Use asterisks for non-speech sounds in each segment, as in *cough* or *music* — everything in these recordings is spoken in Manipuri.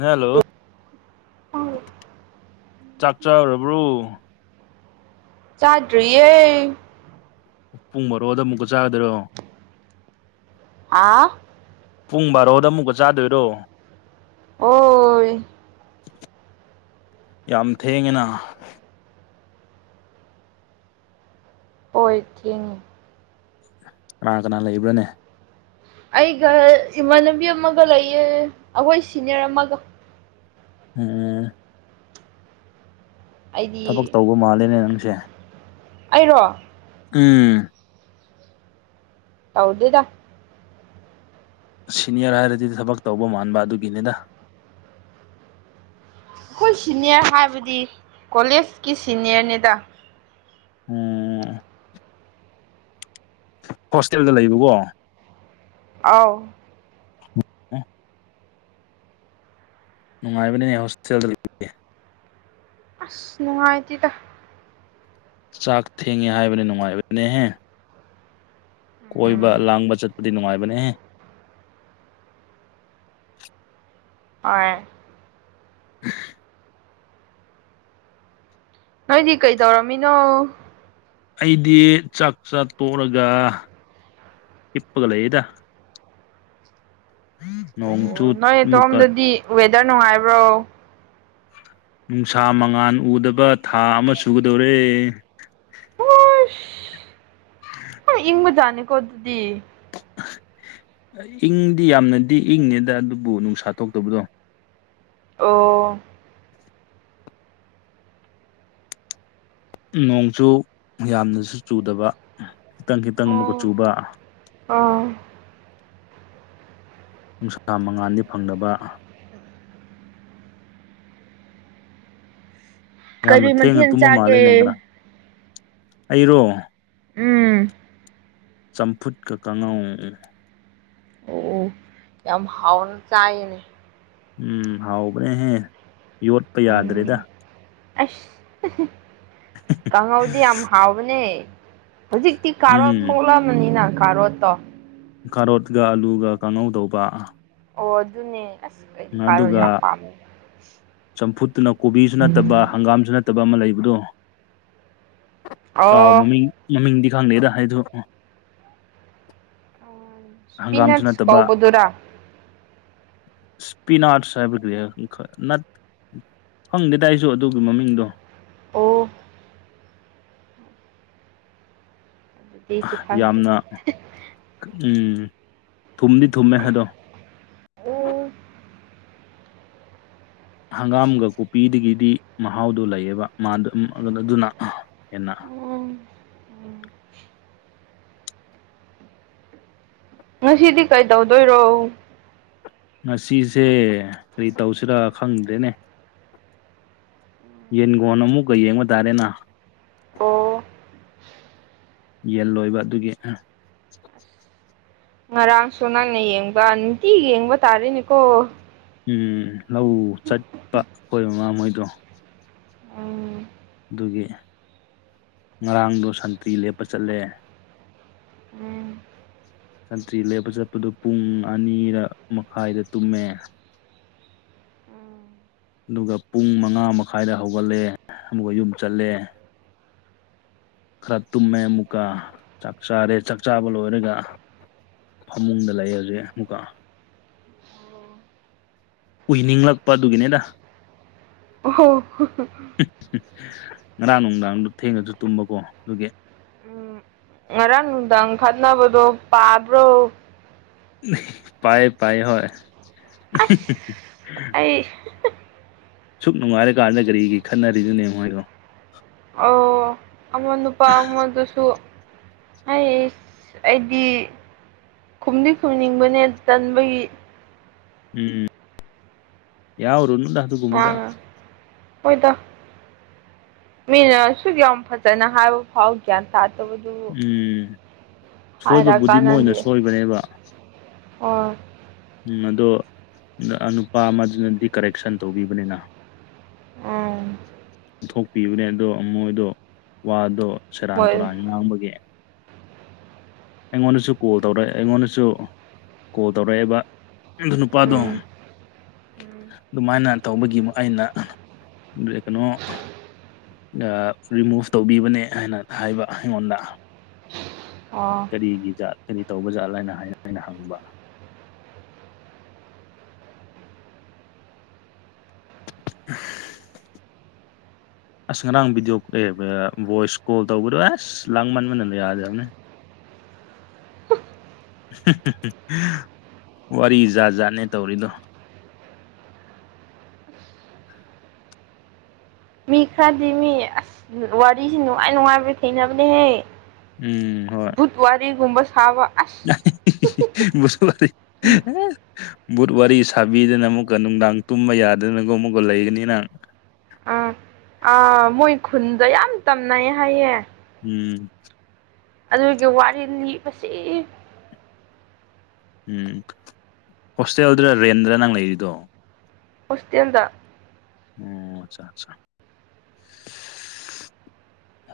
ꯍꯂꯣ ꯇꯥꯏ ꯆꯥꯛ ꯆꯔꯕ꯭ꯔꯣ ꯆꯥꯗ꯭ꯔꯤꯌꯦ ꯄꯨꯡ ꯃꯔꯣꯗ ꯑꯃꯨꯛꯀ ꯆꯥꯒꯗꯣꯏꯔꯣ ꯍꯥ ꯄꯨꯡ ꯕꯥꯔꯣꯗ ꯑꯃꯨꯛꯀ ꯆꯥꯗꯣꯏꯔꯣ ꯍꯣꯏ ꯌꯥꯝ ꯊꯦꯡꯉꯤꯅ ꯑꯣꯏꯊꯦꯡ ꯀꯅꯥ ꯀꯅꯥ ꯂꯩꯕ꯭ꯔꯅꯦ ꯑꯩꯒ ꯏꯃꯥꯟꯅꯕꯤ ꯑꯃꯒ ꯂꯩꯌꯦ ꯑꯩꯈꯣꯏ ꯁꯤꯅꯤꯌꯔ ꯑꯃꯒ ꯎꯝ ꯑꯩꯗꯤ ꯊꯕꯛ ꯇꯧꯕ ꯃꯥꯜꯂꯤꯅꯦ ꯅꯪꯁꯦ ꯑꯩꯔꯣ ꯎꯝ ꯇꯧꯗꯗ ꯁꯤꯅꯤꯌꯔ ꯍꯥꯏꯔꯗꯤ ꯊꯕꯛ ꯇꯧꯕ ꯃꯥꯟꯕ ꯑꯗꯨꯒꯤꯅꯤꯅ ꯑꯩꯈꯣꯏ ꯁꯤꯅꯤꯌꯔ ꯍꯥꯏꯕꯗꯤ ꯀꯣꯂꯦꯖꯀꯤ ꯁꯤꯅꯤꯌꯔꯅꯤꯗ ꯎꯝ ꯍꯣꯁꯇꯦꯜꯗ ꯂꯩꯕꯀꯣ ꯑꯥꯎ ꯑ ꯅꯨꯡꯉꯥꯏꯕꯅꯤꯅꯦ ꯍꯣꯁꯇꯦꯜꯗ ꯂꯩ ꯑꯁ ꯅꯨꯡꯉꯥꯏꯇꯦꯗ ꯆꯥꯛ ꯊꯦꯡꯉꯦ ꯍꯥꯏꯕꯅꯦ ꯅꯨꯡꯉꯥꯏꯕꯅꯦꯍꯦ ꯀꯣꯏꯕ ꯎꯝ ꯂꯥꯡꯕ ꯆꯠꯄꯗꯤ ꯅꯨꯡꯉꯥꯏꯕꯅꯦꯍꯦ ꯍ ꯅꯣꯏꯗꯤ ꯀꯩꯗꯧꯔꯝꯃꯤꯅꯣ ꯑꯩꯗꯤ ꯆꯥꯛ ꯆꯥ ꯇꯣꯛꯂꯒ ꯏꯤꯞꯄꯒ ꯂꯩꯌꯦꯗ ꯅꯣꯡꯆꯨ ꯑꯣ ꯅꯣꯏ ꯑꯃꯨꯛꯀ ꯏꯇꯣꯝꯗꯗꯤ ꯋꯦꯗꯔ ꯅꯨꯡꯉꯥꯏꯕ꯭ꯔꯣ ꯅꯨꯡꯁꯥ ꯃꯉꯥꯜ ꯎꯗꯕ ꯊꯥ ꯑꯃ ꯁꯨꯒꯗꯧꯔꯦ ꯍ ꯏꯪꯕꯖꯥꯅꯤꯀꯣ ꯑꯗꯨꯗꯤ ꯏꯪꯗꯤ ꯌꯥꯝꯅꯗꯤ ꯏꯪꯅꯦꯗ ꯑꯗꯨꯕꯨ ꯅꯨꯡꯁꯥ ꯊꯣꯛꯇꯕꯗꯣ ꯑꯣ ꯅꯣꯡꯁꯨꯨ ꯌꯥꯝꯅꯁꯨ ꯆꯨꯗꯕ ꯈꯤꯇꯪ ꯈꯤꯇꯪ ꯑꯃꯨꯛꯀ ꯑꯣ ꯆꯨꯕ ꯑꯣ ꯅꯨꯡꯁꯥ ꯃꯉꯥꯜꯗꯤ ꯐꯪꯅꯕ ꯌꯥꯝꯅ ꯀꯔꯤ ꯊꯦꯡꯅ ꯃꯊꯦꯜ ꯇꯨꯝꯕ ꯃꯥꯜꯂꯦ ꯅ ꯆꯥꯒꯦ ꯉꯔꯥꯡ ꯑꯩꯔꯣ ꯎꯝ ꯆꯝꯐꯨꯠꯀ ꯀꯥꯡꯉꯧ ꯑꯣ ꯌꯥꯝ ꯍꯥꯎꯅ ꯆꯥꯏꯅꯦ ꯎꯝ ꯍꯥꯎꯕꯅꯦꯍꯦ ꯌꯣꯠꯄ ꯌꯥꯗ꯭ꯔꯦꯗ ꯎꯝ ꯑꯁ ꯀꯥꯡꯍꯧꯗꯤ ꯌꯥꯝ ꯍꯥꯎꯕꯅꯦ ꯍꯧꯖꯤꯛꯇꯤ ꯀꯥꯔꯣꯠ ꯎꯝ ꯊꯣꯛꯂꯝꯕꯅꯤꯅ ꯀꯥꯔꯣꯠꯇꯣ ꯈꯥꯔꯣꯠꯀ ꯑꯂꯨꯒ ꯀꯥꯡꯥꯅꯧ ꯇꯧꯕ ꯑꯣ ꯑꯗꯨꯅꯦ ꯑꯁ ꯑꯩꯗꯤ ꯀꯥꯔꯣꯠ ꯑꯗꯨꯒ ꯌꯥꯝ ꯄꯥꯝꯃꯦ ꯆꯝꯐꯨꯠꯇꯨꯅ ꯀꯣꯕꯤꯁꯨ ꯅꯠꯇꯕ ꯍꯪꯒꯥꯝꯁꯨ ꯅꯠꯇꯕ ꯑꯃ ꯂꯩꯕꯗꯣ ꯀꯥꯎ ꯑꯣ ꯃꯃꯤꯡ ꯃꯃꯤꯡꯗꯤ ꯈꯪꯗꯩꯗ ꯍꯥꯏꯗꯗꯨ ꯍꯪꯒꯥꯝꯁꯨ ꯏꯁꯄꯤꯅꯠꯁ ꯅꯠꯇꯕ ꯀꯧꯕꯗꯨꯔꯥ ꯁꯄꯤꯤꯟꯥꯔꯁ ꯍꯥꯏꯕ ꯈꯪꯗꯦꯗꯥ ꯑꯩꯁꯨ ꯑꯗꯨꯒꯤ ꯃꯃꯤꯡꯗꯣ ꯑꯣ ꯑꯗꯨꯗꯤꯁꯨ ꯈꯪꯗꯦ ꯌꯥꯝꯅ ꯎ ꯊꯨꯝꯗꯤ ꯊꯨꯝꯃꯦ ꯑꯗꯣ *unintelligible* ꯍꯪꯒꯥꯝꯒ ꯀꯨꯞꯄꯤꯗꯒꯤꯗꯤ ꯃꯍꯥꯎꯗꯨꯣ ꯂꯩꯌꯦꯕ ꯃꯥ ꯑꯗꯨꯅ ꯍꯦꯟꯅ ꯎꯝ ꯉꯁꯤꯗꯤ ꯀꯩꯗꯧꯗꯣꯏꯔꯣ ꯉꯁꯤꯁꯦ ꯀꯔꯤ ꯇꯧꯁꯤꯔꯥ ꯈꯪꯗ꯭ꯔꯦꯅꯦ ꯌꯦꯟꯈꯣ ꯑꯃꯨꯛꯀ ꯌꯦꯡꯕ ꯇꯥꯔꯦꯅ ꯑꯣ ꯌꯦꯟ ꯂꯣꯏꯕ ꯑꯗꯨꯒꯤ ꯉꯔꯥꯡꯁꯨ ꯅꯪꯅ ꯌꯦꯡꯕ ꯅꯨꯡꯇꯤ ꯌꯦꯡꯕ ꯇꯥꯔꯤꯦꯅꯦꯀꯣ ꯎꯝ ꯂꯧ ꯆꯠꯄ ꯑꯩꯣꯏ ꯃꯃꯥꯍꯣꯏꯗꯣ ꯎꯝ ꯑꯗꯨꯒꯤ ꯉꯔꯥꯡꯗꯣ ꯁꯥꯟꯇꯤ ꯂꯦꯞꯄ ꯆꯠꯂꯦ ꯎꯝ ꯁꯟꯇ꯭ꯔꯤ ꯂꯦꯞꯄ ꯆꯠꯄꯗꯨꯣ ꯄꯨꯡ ꯑꯅꯤꯔ ꯃꯈꯥꯏꯗ ꯇꯨꯝꯃꯦ ꯑꯗꯨꯒ ꯄꯨꯡ ꯃꯉꯥ ꯃꯈꯥꯏꯗ ꯍꯧꯒꯠꯂꯦ ꯑꯃ ꯌꯨꯝ ꯆꯠꯂꯦ ꯈꯔ ꯇꯨꯝꯃꯦ ꯑꯃꯨꯛꯀ ꯆꯥꯛ ꯆꯥꯔꯦ ꯆꯥꯛ ꯆꯥꯕ ꯂꯣꯏꯔꯒ ꯐꯃꯨꯡꯗ ꯂꯩ ꯍꯧꯖꯤꯛ ꯑꯃꯨꯛꯀ ꯎꯏꯅꯤꯡꯂꯛꯄ ꯑꯗꯨꯒꯤꯅꯤꯗ ꯍ ꯉꯔꯥꯡ ꯅꯨꯡꯗꯥꯡꯗ ꯊꯦꯡꯉꯁꯨ ꯇꯨꯝꯕꯀꯣ ꯑꯗꯨꯒꯤ ꯑꯥ ꯉꯔꯥꯡ ꯅꯨꯡꯊꯪ ꯈꯠꯅꯕꯗꯣ ꯄꯥꯕ꯭ꯔꯣ ꯄꯥꯏ ꯄꯥꯏ ꯍ ꯑꯁ ꯑꯩ ꯁꯨꯛ ꯅꯨꯡꯉꯥꯏꯔ ꯀꯥꯟꯗ ꯔꯤꯒꯤ ꯈꯠꯅꯔꯤꯗꯨꯅꯦ ꯃꯣꯏꯅꯣ ꯑꯣ ꯑꯃ ꯅꯨꯄꯥ ꯑꯃꯗꯨꯁꯨ ꯍꯥꯏ ꯑꯩꯗꯤ ꯈꯨꯝꯗꯤ ꯈꯨꯝꯅꯤꯡꯕꯅꯦ ꯇꯟꯕꯒꯤ ꯎꯝ ꯌꯥꯎꯔ ꯑ ꯍꯣꯏꯗ ꯃꯤꯅ ꯑꯁꯨꯛ ꯌꯥꯝ ꯐꯖꯅ ꯍꯥꯏꯔꯨ ꯍꯧꯀꯦ ꯇ ꯇꯕꯗꯨ ꯎꯝ ꯁꯣꯏꯕꯕꯨꯗꯤ ꯃꯣꯏꯅ ꯁꯣꯏꯕꯅꯦꯕ ꯑꯣ ꯎꯝ ꯑꯗꯣ ꯅꯨꯄꯥ ꯑꯃꯗꯨꯅꯗꯤ ꯀꯔꯦꯛꯁꯟ ꯇꯧꯕꯤꯕꯅꯤꯅ ꯑ ꯄꯨꯊꯣꯛꯄꯤꯕꯅꯦ ꯑꯗꯣ ꯃꯣꯏꯗꯣ ꯋꯥꯗꯣ ꯁꯦꯔꯥꯟ ꯃꯣꯏ ꯇꯨꯔꯥꯟ ꯉꯥꯡꯕꯒꯤ ꯑꯩꯉꯣꯟꯗꯁꯨ ꯀꯣꯜ ꯇꯧꯔꯛꯑꯦ ꯑꯩꯉꯣꯟꯗꯁꯨ ꯀꯣꯜ ꯇꯧꯔꯛꯦꯕ ꯅꯨꯄꯥꯗꯣ ꯎꯝ ꯎꯝ ꯑꯗꯨꯃꯥꯏꯅ ꯇꯧꯕꯒꯤ ꯑꯩꯅ ꯀꯩꯅꯣ ꯔꯤꯃꯨꯚ ꯇꯧꯕꯤꯕꯅꯦ ꯍꯥꯏꯅ ꯍꯥꯏꯕ ꯑꯩꯉꯣꯟꯗ ꯑꯣ ꯀꯔꯤꯒꯤ ꯖꯥꯠ ꯀꯔꯤ ꯇꯧꯕ ꯖꯥꯠꯂ ꯍꯥꯏꯅ ꯍꯥꯏ ꯍꯥꯏꯩꯅ ꯍꯪꯕ *unintelligible* ꯑꯁ ꯉꯔꯥꯡ ꯚꯗꯤꯑꯣ ꯚꯣꯏꯁ ꯀꯣꯜ ꯇꯧꯕꯗꯣ ꯑꯁ ꯂꯥꯡ ꯃꯟ ꯃꯅ ꯌꯥꯗꯕꯅꯦ ꯋꯥꯔꯤ ꯖꯥꯠ ꯖꯥꯠꯅꯦ ꯇꯧꯔꯤꯗꯣ ꯃꯤ ꯈꯔꯗꯤ ꯃꯤ ꯑꯁ ꯋꯥꯔꯤꯁꯤ ꯅꯨꯡꯉꯥꯏ ꯅꯨꯡꯉꯥꯏꯕ ꯊꯦꯡꯅꯕꯅꯦꯍꯦ ꯎꯝ ꯍꯣꯏ ꯇ ꯄꯨꯋꯥ ꯋꯥꯔꯤꯔꯤꯒꯨꯝꯕ ꯊꯕ ꯑꯁ ꯁꯂ ꯕꯨꯠ ꯋꯥꯔꯤ ꯁꯥꯕꯤꯗꯅ ꯑꯃꯨꯛꯀ ꯅꯨꯡꯗꯥꯡ ꯇꯨꯝꯕ ꯌꯥꯗꯅꯒ ꯑꯃꯨꯛꯀ ꯂꯩꯒꯅꯤꯅ ꯑꯥ ꯑꯥ ꯃꯣꯏ ꯈꯨꯟꯗ ꯌꯥꯝ ꯇꯝꯅꯩ ꯍꯥꯏꯌꯦꯦ ꯎꯝ ꯑꯗꯨꯒꯤ ꯋꯥꯔꯤ ꯂꯤꯕꯁꯤ ꯎꯝ ꯍꯣꯁꯇꯦꯜꯗꯔ ꯔꯦꯟꯗ꯭ꯔ ꯅꯪ ꯂꯩꯔꯤꯗꯣ ꯍꯧꯁꯇꯦꯟꯗ ꯎꯝ ꯑꯆꯥ ꯑꯆꯥ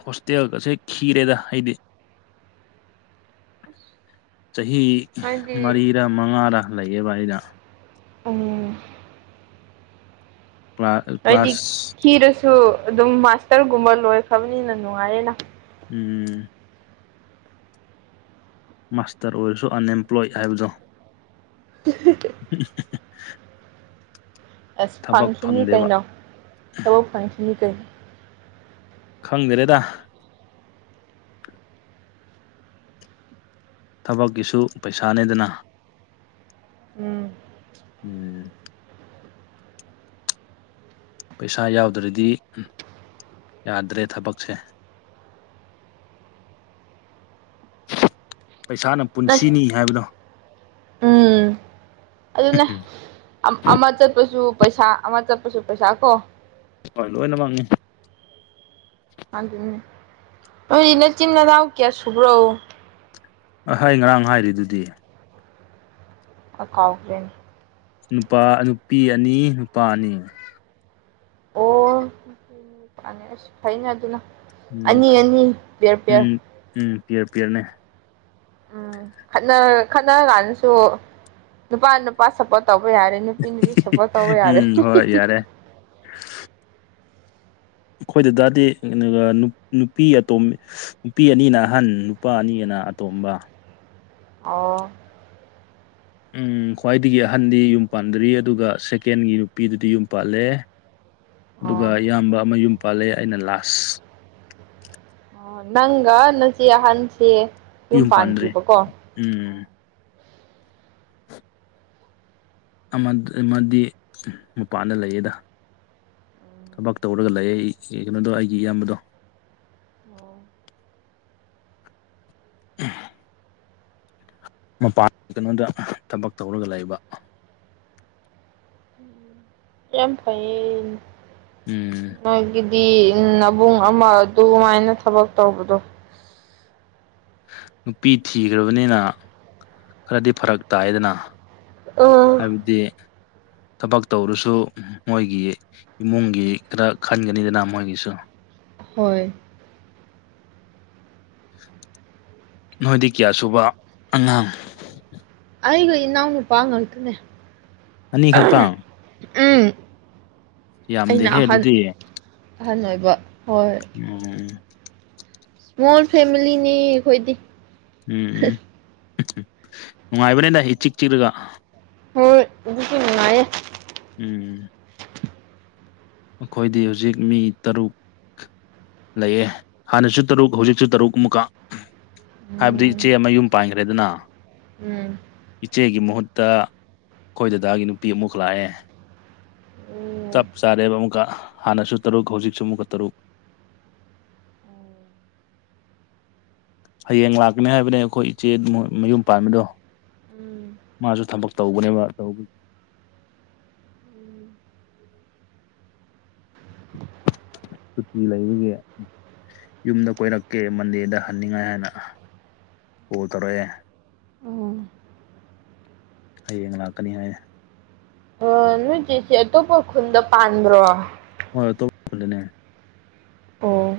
ꯍꯣꯁꯇꯦꯜꯒꯁꯦ ꯈꯤꯔꯦꯗ ꯍꯥꯏꯗꯤ ꯆꯍꯤ ꯍꯥꯏꯗꯤ ꯃꯔꯤꯔ ꯃꯉꯥꯔꯥ ꯂꯩꯌꯦꯕ ꯑꯩꯅ ꯑꯪ ꯀ꯭ꯂꯥ ꯀ꯭ꯂꯥꯁ ꯈꯤꯔꯁꯨ ꯑꯗꯨꯝ ꯃꯥꯁꯇꯔꯒꯨꯝꯕ ꯂꯣꯏꯈ꯭ꯔꯕꯅꯤꯅ ꯅꯨꯡꯉꯥꯏꯔꯦꯅ ꯎꯝ ꯃꯥꯁꯇꯔ ꯑꯣꯏꯔꯁꯨ ꯑꯟꯑꯦꯝꯄ꯭ꯂꯣꯏ ꯍꯥꯏꯕꯗꯣ ꯑꯁ ꯊꯕꯛ ꯐꯪꯈꯤꯅꯤ ꯐꯪꯗꯦꯕ ꯀꯩꯩꯅꯣ ꯊꯕꯛ ꯐꯪꯈꯤꯅꯤ ꯀꯩꯩ ꯈꯪꯗ꯭ꯔꯦꯗ ꯊꯕꯛꯀꯤꯁꯨ ꯄꯩꯁꯥꯅꯦꯗꯅ ꯎꯝ ꯎꯝ ꯄꯩꯁꯥ ꯌꯥꯎꯗ꯭ꯔꯗꯤ ꯌꯥꯗ꯭ꯔꯦ ꯊꯕꯛꯁꯦ ꯄꯩꯁꯥꯅ ꯅꯠ ꯄꯨꯟꯁꯤꯅꯤ ꯍꯥꯏꯕꯗꯣ ꯎꯝ ꯑꯗꯨꯅꯦ ꯑꯝ ꯑꯃ ꯆꯠꯄꯁꯨ ꯄꯩꯁꯥ ꯑꯃ ꯆꯠꯄꯁꯨ ꯄꯩꯁꯥ ꯀꯣ ꯍꯣꯏ ꯂꯣꯏꯅ ꯃꯛꯅꯤ *unintelligible* ꯅꯣꯏ ꯅꯆꯤꯟ ꯅꯅꯥꯎ ꯀꯌꯥ ꯁꯨꯕ꯭ꯔꯣ ꯑ ꯑꯩ ꯉꯔꯥꯡ ꯍꯥꯏꯔꯤꯗꯨꯗꯤ ꯑ ꯀꯥꯎꯒ꯭ꯔꯦꯟ ꯅꯨꯄꯥ ꯅꯨꯄꯤ ꯑꯅꯤ ꯅꯨꯄꯥ ꯑꯅꯤ ꯑꯣ ꯈꯪꯉꯦ ꯑꯁ ꯐꯥꯏꯅꯦ ꯑꯗꯨꯅ ꯎꯝ ꯑꯅꯤ ꯑꯅꯤ ꯄꯤꯌꯔ ꯄꯤꯌꯔ ꯎꯝ ꯎꯝ ꯄꯤꯌꯔ ꯄꯤꯌꯔꯅꯦ ꯎꯝ ꯈꯠꯅꯔ ꯈꯠꯅ ꯀꯥꯟꯗꯁꯨ ꯅꯨꯄꯥ ꯅꯨꯄꯥ ꯁꯞꯄꯣꯔꯠ ꯇꯧꯕ ꯌꯥꯔꯦ ꯅꯨꯄꯤ ꯅꯨꯄꯤ ꯁꯞꯄꯣꯠ ꯇꯧꯕ ꯌꯥꯔꯦ ꯎꯝ ꯍꯣꯏ ꯌꯥꯔꯦ ꯑꯩꯈꯣꯏ ꯗꯥꯗꯥꯗꯤ ꯑꯗꯨꯒ ꯅꯨꯞ ꯅꯨꯄꯤ ꯑꯇꯣꯝ ꯅꯨꯄꯤ ꯑꯅꯤꯅ ꯑꯍꯟ ꯅꯨꯄꯥ ꯑꯅꯤ ꯑꯅ ꯑꯇꯣꯝꯕ ꯑꯣ ꯎꯝ ꯈ꯭ꯋꯥꯏꯗꯒꯤ ꯑꯍꯟꯗꯤ ꯌꯨꯝ ꯄꯥꯟꯗ꯭ꯔꯤ ꯑꯗꯨꯒ ꯁꯦꯀꯦꯟꯒꯤ ꯅꯨꯄꯤꯗꯨꯗꯤ ꯌꯨꯝ ꯄꯥꯜꯂꯦ ꯑꯗꯨꯒ ꯑꯣ ꯏꯌꯥꯝꯕ ꯑꯃ ꯌꯨꯝ ꯄꯥꯜꯂꯦ ꯑꯩꯅ ꯂꯥꯁ ꯑꯣ ꯅꯪꯒ ꯅꯆꯦ ꯑꯍꯟꯁꯤ ꯌꯨꯝ ꯄꯥꯟꯗ꯭ꯔꯤ ꯎꯝ ꯑꯃꯠ ꯑꯃꯗꯤ ꯃꯄꯥꯟꯗ ꯂꯩꯌꯦꯗ ꯊꯕꯛ ꯇꯧꯔꯒ ꯂꯩꯌꯦ ꯑꯩ ꯀꯩꯅꯣꯗꯣ ꯑꯩꯒꯤ ꯏꯌꯥꯝꯕꯗꯣ ꯑꯣ ꯑ ꯃꯄꯥꯟ ꯀꯩꯅꯣꯗ ꯊꯕꯛ ꯇꯧꯔꯒ ꯂꯩꯕ꯫ ꯌꯥꯝ ꯐꯩꯌꯦ ꯎꯝ ꯃꯣꯏꯒꯤ꯫ ꯗꯤ ꯅꯕꯨꯡ ꯑꯃ ꯑꯗꯨꯃꯥꯏꯅ ꯊꯕꯛ ꯇꯧꯕꯗꯣ꯫ ꯅꯨꯄꯤ ꯊꯤꯈ꯭ꯔꯕꯅꯤꯅ ꯈꯔꯗꯤ ꯐꯔꯛ ꯇꯥꯏꯗꯅ꯫ ꯑꯥ ꯍꯥꯏꯕꯗꯤ ꯊꯕꯛ ꯇꯧꯔꯁꯨ ꯃꯣꯏꯒꯤ ꯏꯃꯨꯡꯒꯤ ꯈꯔ ꯈꯟꯒꯅꯤꯗꯅ ꯃꯣꯏꯒꯤꯁꯨ ꯍꯣꯏ꯫ ꯅꯣꯏꯗꯤ ꯀꯌꯥ ꯁꯨꯕ ꯑꯉꯥꯡ ꯑꯩꯒ ꯏꯅꯥꯎ ꯅꯨꯄꯥ ꯉꯥꯛꯇꯅꯦ ꯑꯅꯤ ꯈꯛꯇꯪ ꯎꯝ ꯑꯩꯅ ꯌꯥꯝꯗꯦꯍꯦ ꯑꯍꯟ ꯑꯗꯨꯗꯤ ꯑꯍꯟ ꯑꯣꯏꯕ ꯍꯣꯏ ꯑꯣ꯫ ꯏꯁꯃꯣꯜ ꯐꯦꯃꯤꯂꯤꯅꯦ ꯑꯩꯈꯣꯏꯗꯤ꯫ ꯎꯝ ꯎꯝ ꯅꯨꯡꯉꯥꯏꯕꯅꯦꯗ ꯏꯆꯤꯛ ꯆꯤꯛꯂꯒ ꯍꯣꯏ ꯑꯗꯨꯁꯨ ꯅꯨꯡꯉꯥꯏꯌꯦ꯫ ꯎꯝ꯫ ꯑꯩꯈꯣꯏꯗꯤ ꯍꯧꯖꯤꯛ ꯃꯤ ꯇꯔꯨꯛ꯫ ꯂꯩꯌꯦ ꯍꯥꯟꯅꯁꯨ ꯇꯔꯨꯛ ꯍꯧꯖꯤꯛꯁꯨ ꯇꯔꯨꯛ ꯑꯃꯨꯛꯀ꯫ ꯍꯥꯏꯕꯗꯤ ꯎꯝ ꯏꯆꯦ ꯑꯃ ꯌꯨꯝ ꯄꯥꯟꯒ꯭ꯔꯦꯗꯅ ꯎꯝ꯫ ꯏꯆꯦꯒꯤ ꯃꯍꯨꯠꯇ ꯑꯩꯈꯣꯏ ꯗꯗꯥꯒꯤ ꯅꯨꯄꯤ ꯑꯃꯨꯛ ꯂꯥꯛꯑꯦ ꯎꯝ ꯆꯞ ꯆꯥꯔꯦꯕ ꯑꯃꯨꯛꯀ ꯍꯥꯟꯅꯁꯨ ꯇꯔꯨꯛ ꯍꯧꯖꯤꯛꯁꯨ ꯑꯃꯨꯛꯀ ꯇꯔꯨꯛ꯫ *inaudible* ꯍꯌꯦꯡ ꯂꯥꯛꯀꯅꯤ ꯍꯥꯏꯕꯅꯦ ꯑꯩꯈꯣꯏ ꯏꯆꯦ ꯃꯌꯨꯝ ꯄꯥꯟꯕꯗꯣ꯫ ꯎꯝ ꯃꯥꯁꯨ ꯊꯕꯛ ꯇꯧꯕꯅꯦꯕ ꯇꯧꯕꯒꯤ ꯁꯨꯇꯤ ꯂꯩꯕꯒꯤ꯫ ꯌꯨꯝꯗ ꯀꯣꯏꯔꯛꯀꯦ ꯃꯟꯗꯦꯗ ꯍꯟꯅꯤꯡꯉꯥꯏ ꯍꯥꯏꯅ ꯀꯣꯜ ꯇꯧꯔꯥꯛꯑꯦ ꯎꯝ ꯍꯌꯦꯡ ꯂꯥꯛꯀꯅꯤ ꯍꯥꯏ ꯅꯣꯏ ꯆꯦꯁꯤ ꯑꯇꯣꯞꯄ ꯈꯨꯟꯗ ꯄꯥꯟꯕ꯭ꯔꯣ ꯍꯣꯏ ꯑꯇꯣꯞꯄ ꯈꯨꯟꯗꯅꯦ꯫ ꯑꯣ꯫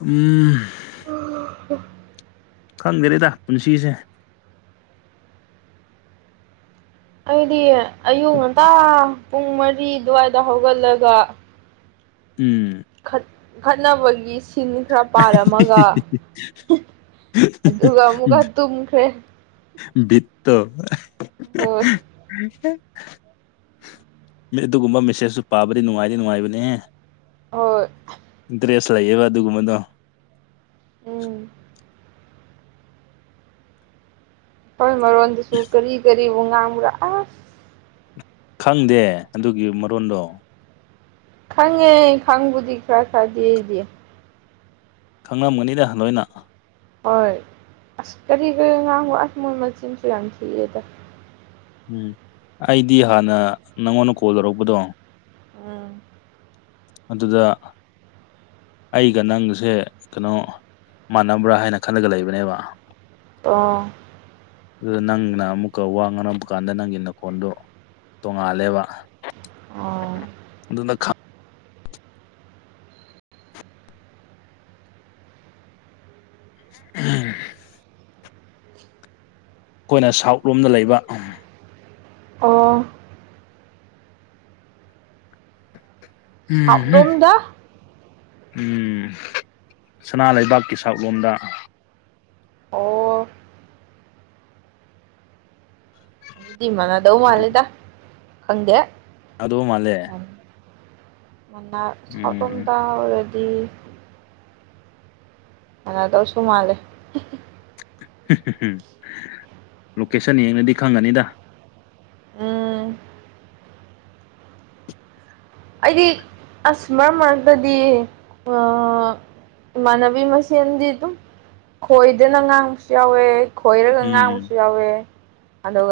ꯎꯝ꯫ ꯈꯪꯗꯔꯦꯗ ꯄꯨꯟꯁꯤꯁꯦ꯫ ꯑꯩꯗꯤ ꯑꯌꯨꯛ ꯉꯟꯇꯥ ꯄꯨꯡ ꯃꯔꯤ ꯑꯗꯨꯋꯥꯏꯗ ꯍꯧꯒꯠꯂꯒ꯫ ꯎꯝ꯫ ꯈꯠꯅꯕꯒꯤ ꯁꯤꯟ ꯈꯔ ꯄꯥꯔꯝꯃꯒ ꯑꯗꯨꯒ ꯑꯃꯨꯛꯀ ꯇꯨꯝꯈ꯭ꯔꯦ꯫ ꯕꯤꯠꯇꯣ ꯍꯣꯏ ꯃꯤ ꯑꯗꯨꯒꯨꯝꯕ ꯃꯦꯁꯦꯖꯁꯨ ꯄꯥꯕꯗꯤ ꯅꯨꯡꯉꯥꯏꯗꯤ ꯅꯨꯡꯉꯥꯏꯕꯅꯦꯍꯦ꯫ ꯍꯣꯏ ꯏꯟꯇ꯭ꯔꯦꯁ ꯂꯩꯥꯛꯌꯦꯕ ꯑꯗꯨꯒ ꯃꯗꯣ ꯎꯝ ꯑꯩꯈꯣꯏ ꯃꯔꯣꯟꯗꯁꯨ ꯀꯔꯤ ꯀꯔꯤꯕꯨ ꯉꯥꯡꯕ꯭ꯔꯥ ꯑꯁ ꯈꯪꯗꯦ ꯑꯗꯨꯒꯤ ꯃꯔꯣꯟꯗꯣ꯫ ꯈꯪꯉꯦ ꯈꯪꯕꯨꯗꯤ ꯈꯔ ꯈꯔꯗꯤ ꯗꯤ꯫ ꯈꯪꯂꯝꯒꯅꯤꯗ ꯂꯣꯏꯅ꯫ ꯍꯣꯏ ꯑꯁ ꯀꯔꯤ ꯀꯔꯤ ꯉꯥꯡꯕ ꯑꯁ ꯃꯣꯏ ꯃꯆꯤꯟꯁꯨ ꯌꯥꯝ ꯊꯤꯏꯗ꯫ ꯎꯝ ꯑꯩꯗꯤ ꯍꯥꯟꯅ ꯅꯪꯉꯣꯟꯗ ꯀꯣꯜ ꯂꯧꯔꯛꯄꯗꯣ ꯎꯝ ꯑꯗꯨꯗ ꯑꯩꯒ ꯅꯪꯁꯦ ꯀꯩꯅꯣ ꯃꯥꯟꯅꯕ꯭ꯔꯥ ꯍꯥꯏꯅ ꯈꯜꯂꯒ ꯂꯩꯕꯅꯦꯕ ꯑꯣ ꯑꯗꯨꯗ ꯅꯪꯅ ꯑꯃꯨꯛꯀ ꯋꯥꯡ ꯉꯅ ꯑꯃꯨꯛ ꯀꯥꯟꯗ ꯅꯪꯒꯤ ꯅꯀꯣꯟꯗꯨꯣ ꯇꯣꯡꯉꯥꯜꯂꯦꯕ ꯑꯣ ꯑꯗꯨꯅ ꯎꯝ ꯑꯩꯈꯣꯏꯅ ꯁꯥꯎꯠ ꯂꯣꯝꯗ ꯂꯩꯕ ꯑꯣ ꯎꯝ ꯁꯞꯔꯣꯝꯗ ꯁꯅꯥ ꯂꯩꯕꯥꯛꯀꯤ ꯁꯛꯂꯣꯝꯗ ꯑꯣ ꯑꯗꯨꯗꯤꯃꯅꯗꯧ ꯑꯗꯨ ꯃꯥꯜꯂꯦꯗ ꯈꯪꯗꯦ ꯑꯗꯨ ꯃꯥꯜꯂꯦ ꯃ ꯁꯇꯣꯟ ꯎꯝ ꯇ ꯔꯦꯗꯤ ꯑꯅꯥꯗꯣ ꯁꯣꯨꯝꯥꯂꯦ ꯝ ꯂꯣꯀꯦꯁꯟ ꯌꯦꯡꯅꯗꯤ ꯈꯪꯒꯅꯤꯗ ꯎꯝ ꯑꯩꯗꯤ ꯑꯁ ꯃꯔꯛ ꯃꯔꯛꯇꯗꯤ ꯑ ꯏꯃꯥꯟꯅꯕꯤ ꯃꯁꯦꯟꯗꯤ ꯑꯗꯨꯝ ꯈꯣꯏꯗꯅ ꯉꯥꯡꯕꯁꯨ ꯌꯥꯎꯋꯦ ꯈꯣꯏꯔꯒ ꯎꯝ ꯉꯥꯡꯕꯁꯨ ꯌꯥꯎꯋꯦ ꯑꯗꯨꯒ